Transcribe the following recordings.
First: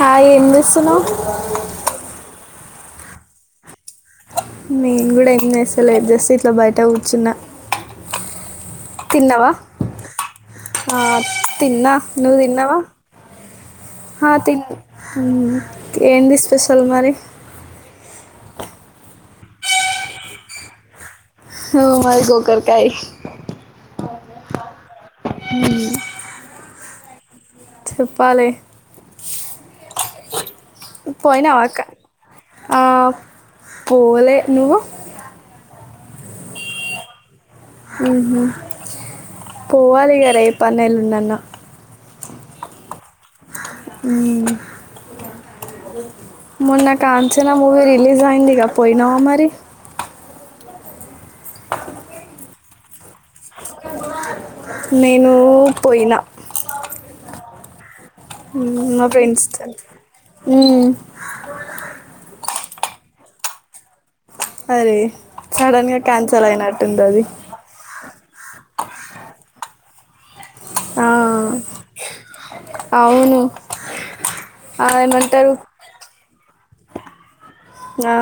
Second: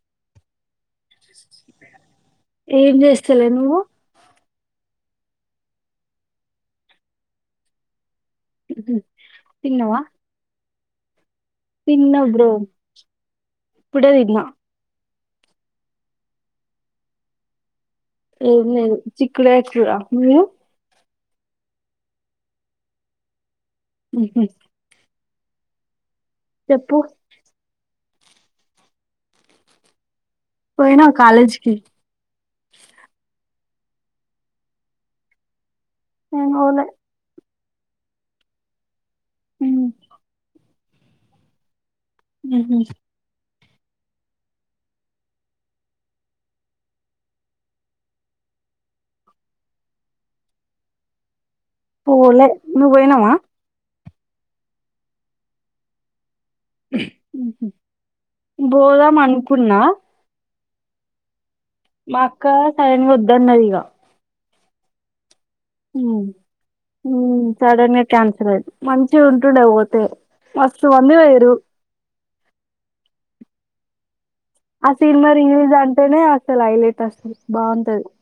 Hi ఏం చేస్తున్నవ్ ఏం జేస్తలే నువ్వు నేన్ కూడా ఏం జేస్తలేద్ జస్ట్ ఇట్ల బయట కూర్చున్నా మ్ హూ తిన్నావా తిన్నవా ఆ తిన్నా నువ్ తిన్నావా ఇప్పుడే హా తిన్నా తిన్ న్నా ఏంది స్పెషల్ మరి ఏం లేదు చిక్కుడుకాయ కూర మీరు హో మాది గోకర్కాయ్ మ్ హూ మ్మ్ చెప్పు చెప్పాలే పోయినావా పోయినవ కాలేజీకి అక్క ఆ పోలే నువ్వు నేన్ పోలే మ్ హూ ఉహు. పోవాలిగ రేపన్న ఎల్లుండన్న మ్ హూ మ్ మొన్న కాంచన మూవీ రిలీజయిందిగ పోయినావ మరి పోలే నువ్వు పోయినావా నేనూ పోయిన మ్ హు పోదామనుకున్నా మ్మ్ మా అక్క సడన్గా వద్దన్నదిగ అరే సడన్గా క్యాన్సల్ అయినట్టుందది. క్యాన్సల్ అయింది. మంచిగుంటుండే పోతే మస్తు ఆ, మంది పోయిరు అవును ఆ సినిమా రిలీజంటనే అసలు హైలెట్ అసలు బాగుంటది ఆ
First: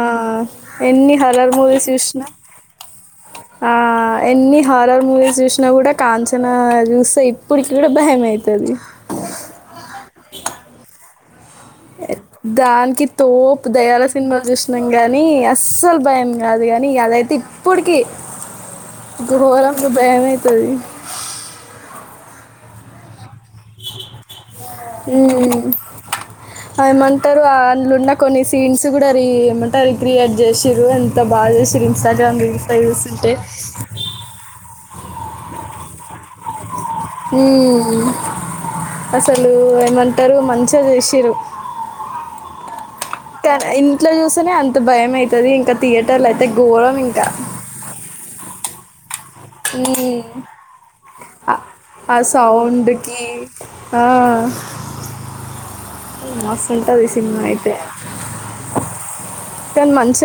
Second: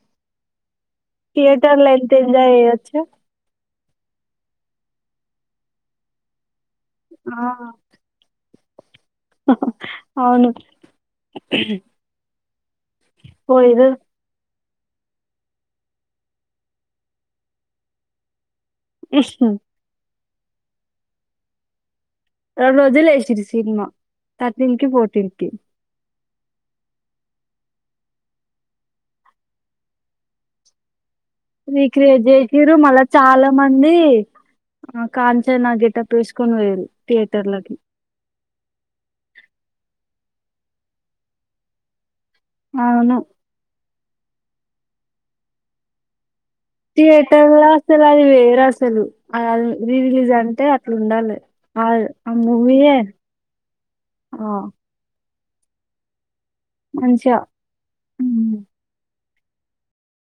ఎన్ని హార్రర్ థియేటర్ మూవీస్ లో ఎంత చూసినా ఎంజాయ్ చేయొచ్చు ఆ ఎన్ని హరర్ మూవీస్ చూసినా కూడా కాంచనా చూస్తా ఆ, ఇప్పుటికి కూడా భయం అయితది అవును దానికి తోపు పోయిరు దయాల సినిమా చు కానీ అస్సలు భయం కాదు కానీ అదైతే ఇప్పటికీ ఇప్పుడు పోవాలంటే భయం అయితది రెండు రోజులు వేసిరి సినిమా థర్టీన్ కి ఫోర్టీన్ కి ఏమంటారు అందులున్న కొన్ని సీన్స్ కూడా రీ ఏమంటారు రీ క్రియేట్ చేసిర్రు బాగా రీ చేసిర్రు క్రియేట్ ఇన్స్టాగ్రామ్ రీల్స్ చేసిరు లో మల్ల చూస్తుంటే చాలా మంది ఆ కాంచన గెటప్ వేసుకొని పోయిరు ఉమ్మ్ అసలు ఏమంటారు మంచిగా చేసిరు అవును తా ఇంట్లో చూస్తేనే అంత భయం అయితది ఇంకా థియేటర్లు థియేటర్ల అసలు అది వేరే అసలు అ మ్మ్. రీరిిలీజ్ అంటే అట్లా ఉండాలి ఆ ఆ మూవీయే ఆ మస్తు ఉంటది ఈ మంచిగా సినిమా అయితే ఉమ్. కానీ మంచిగా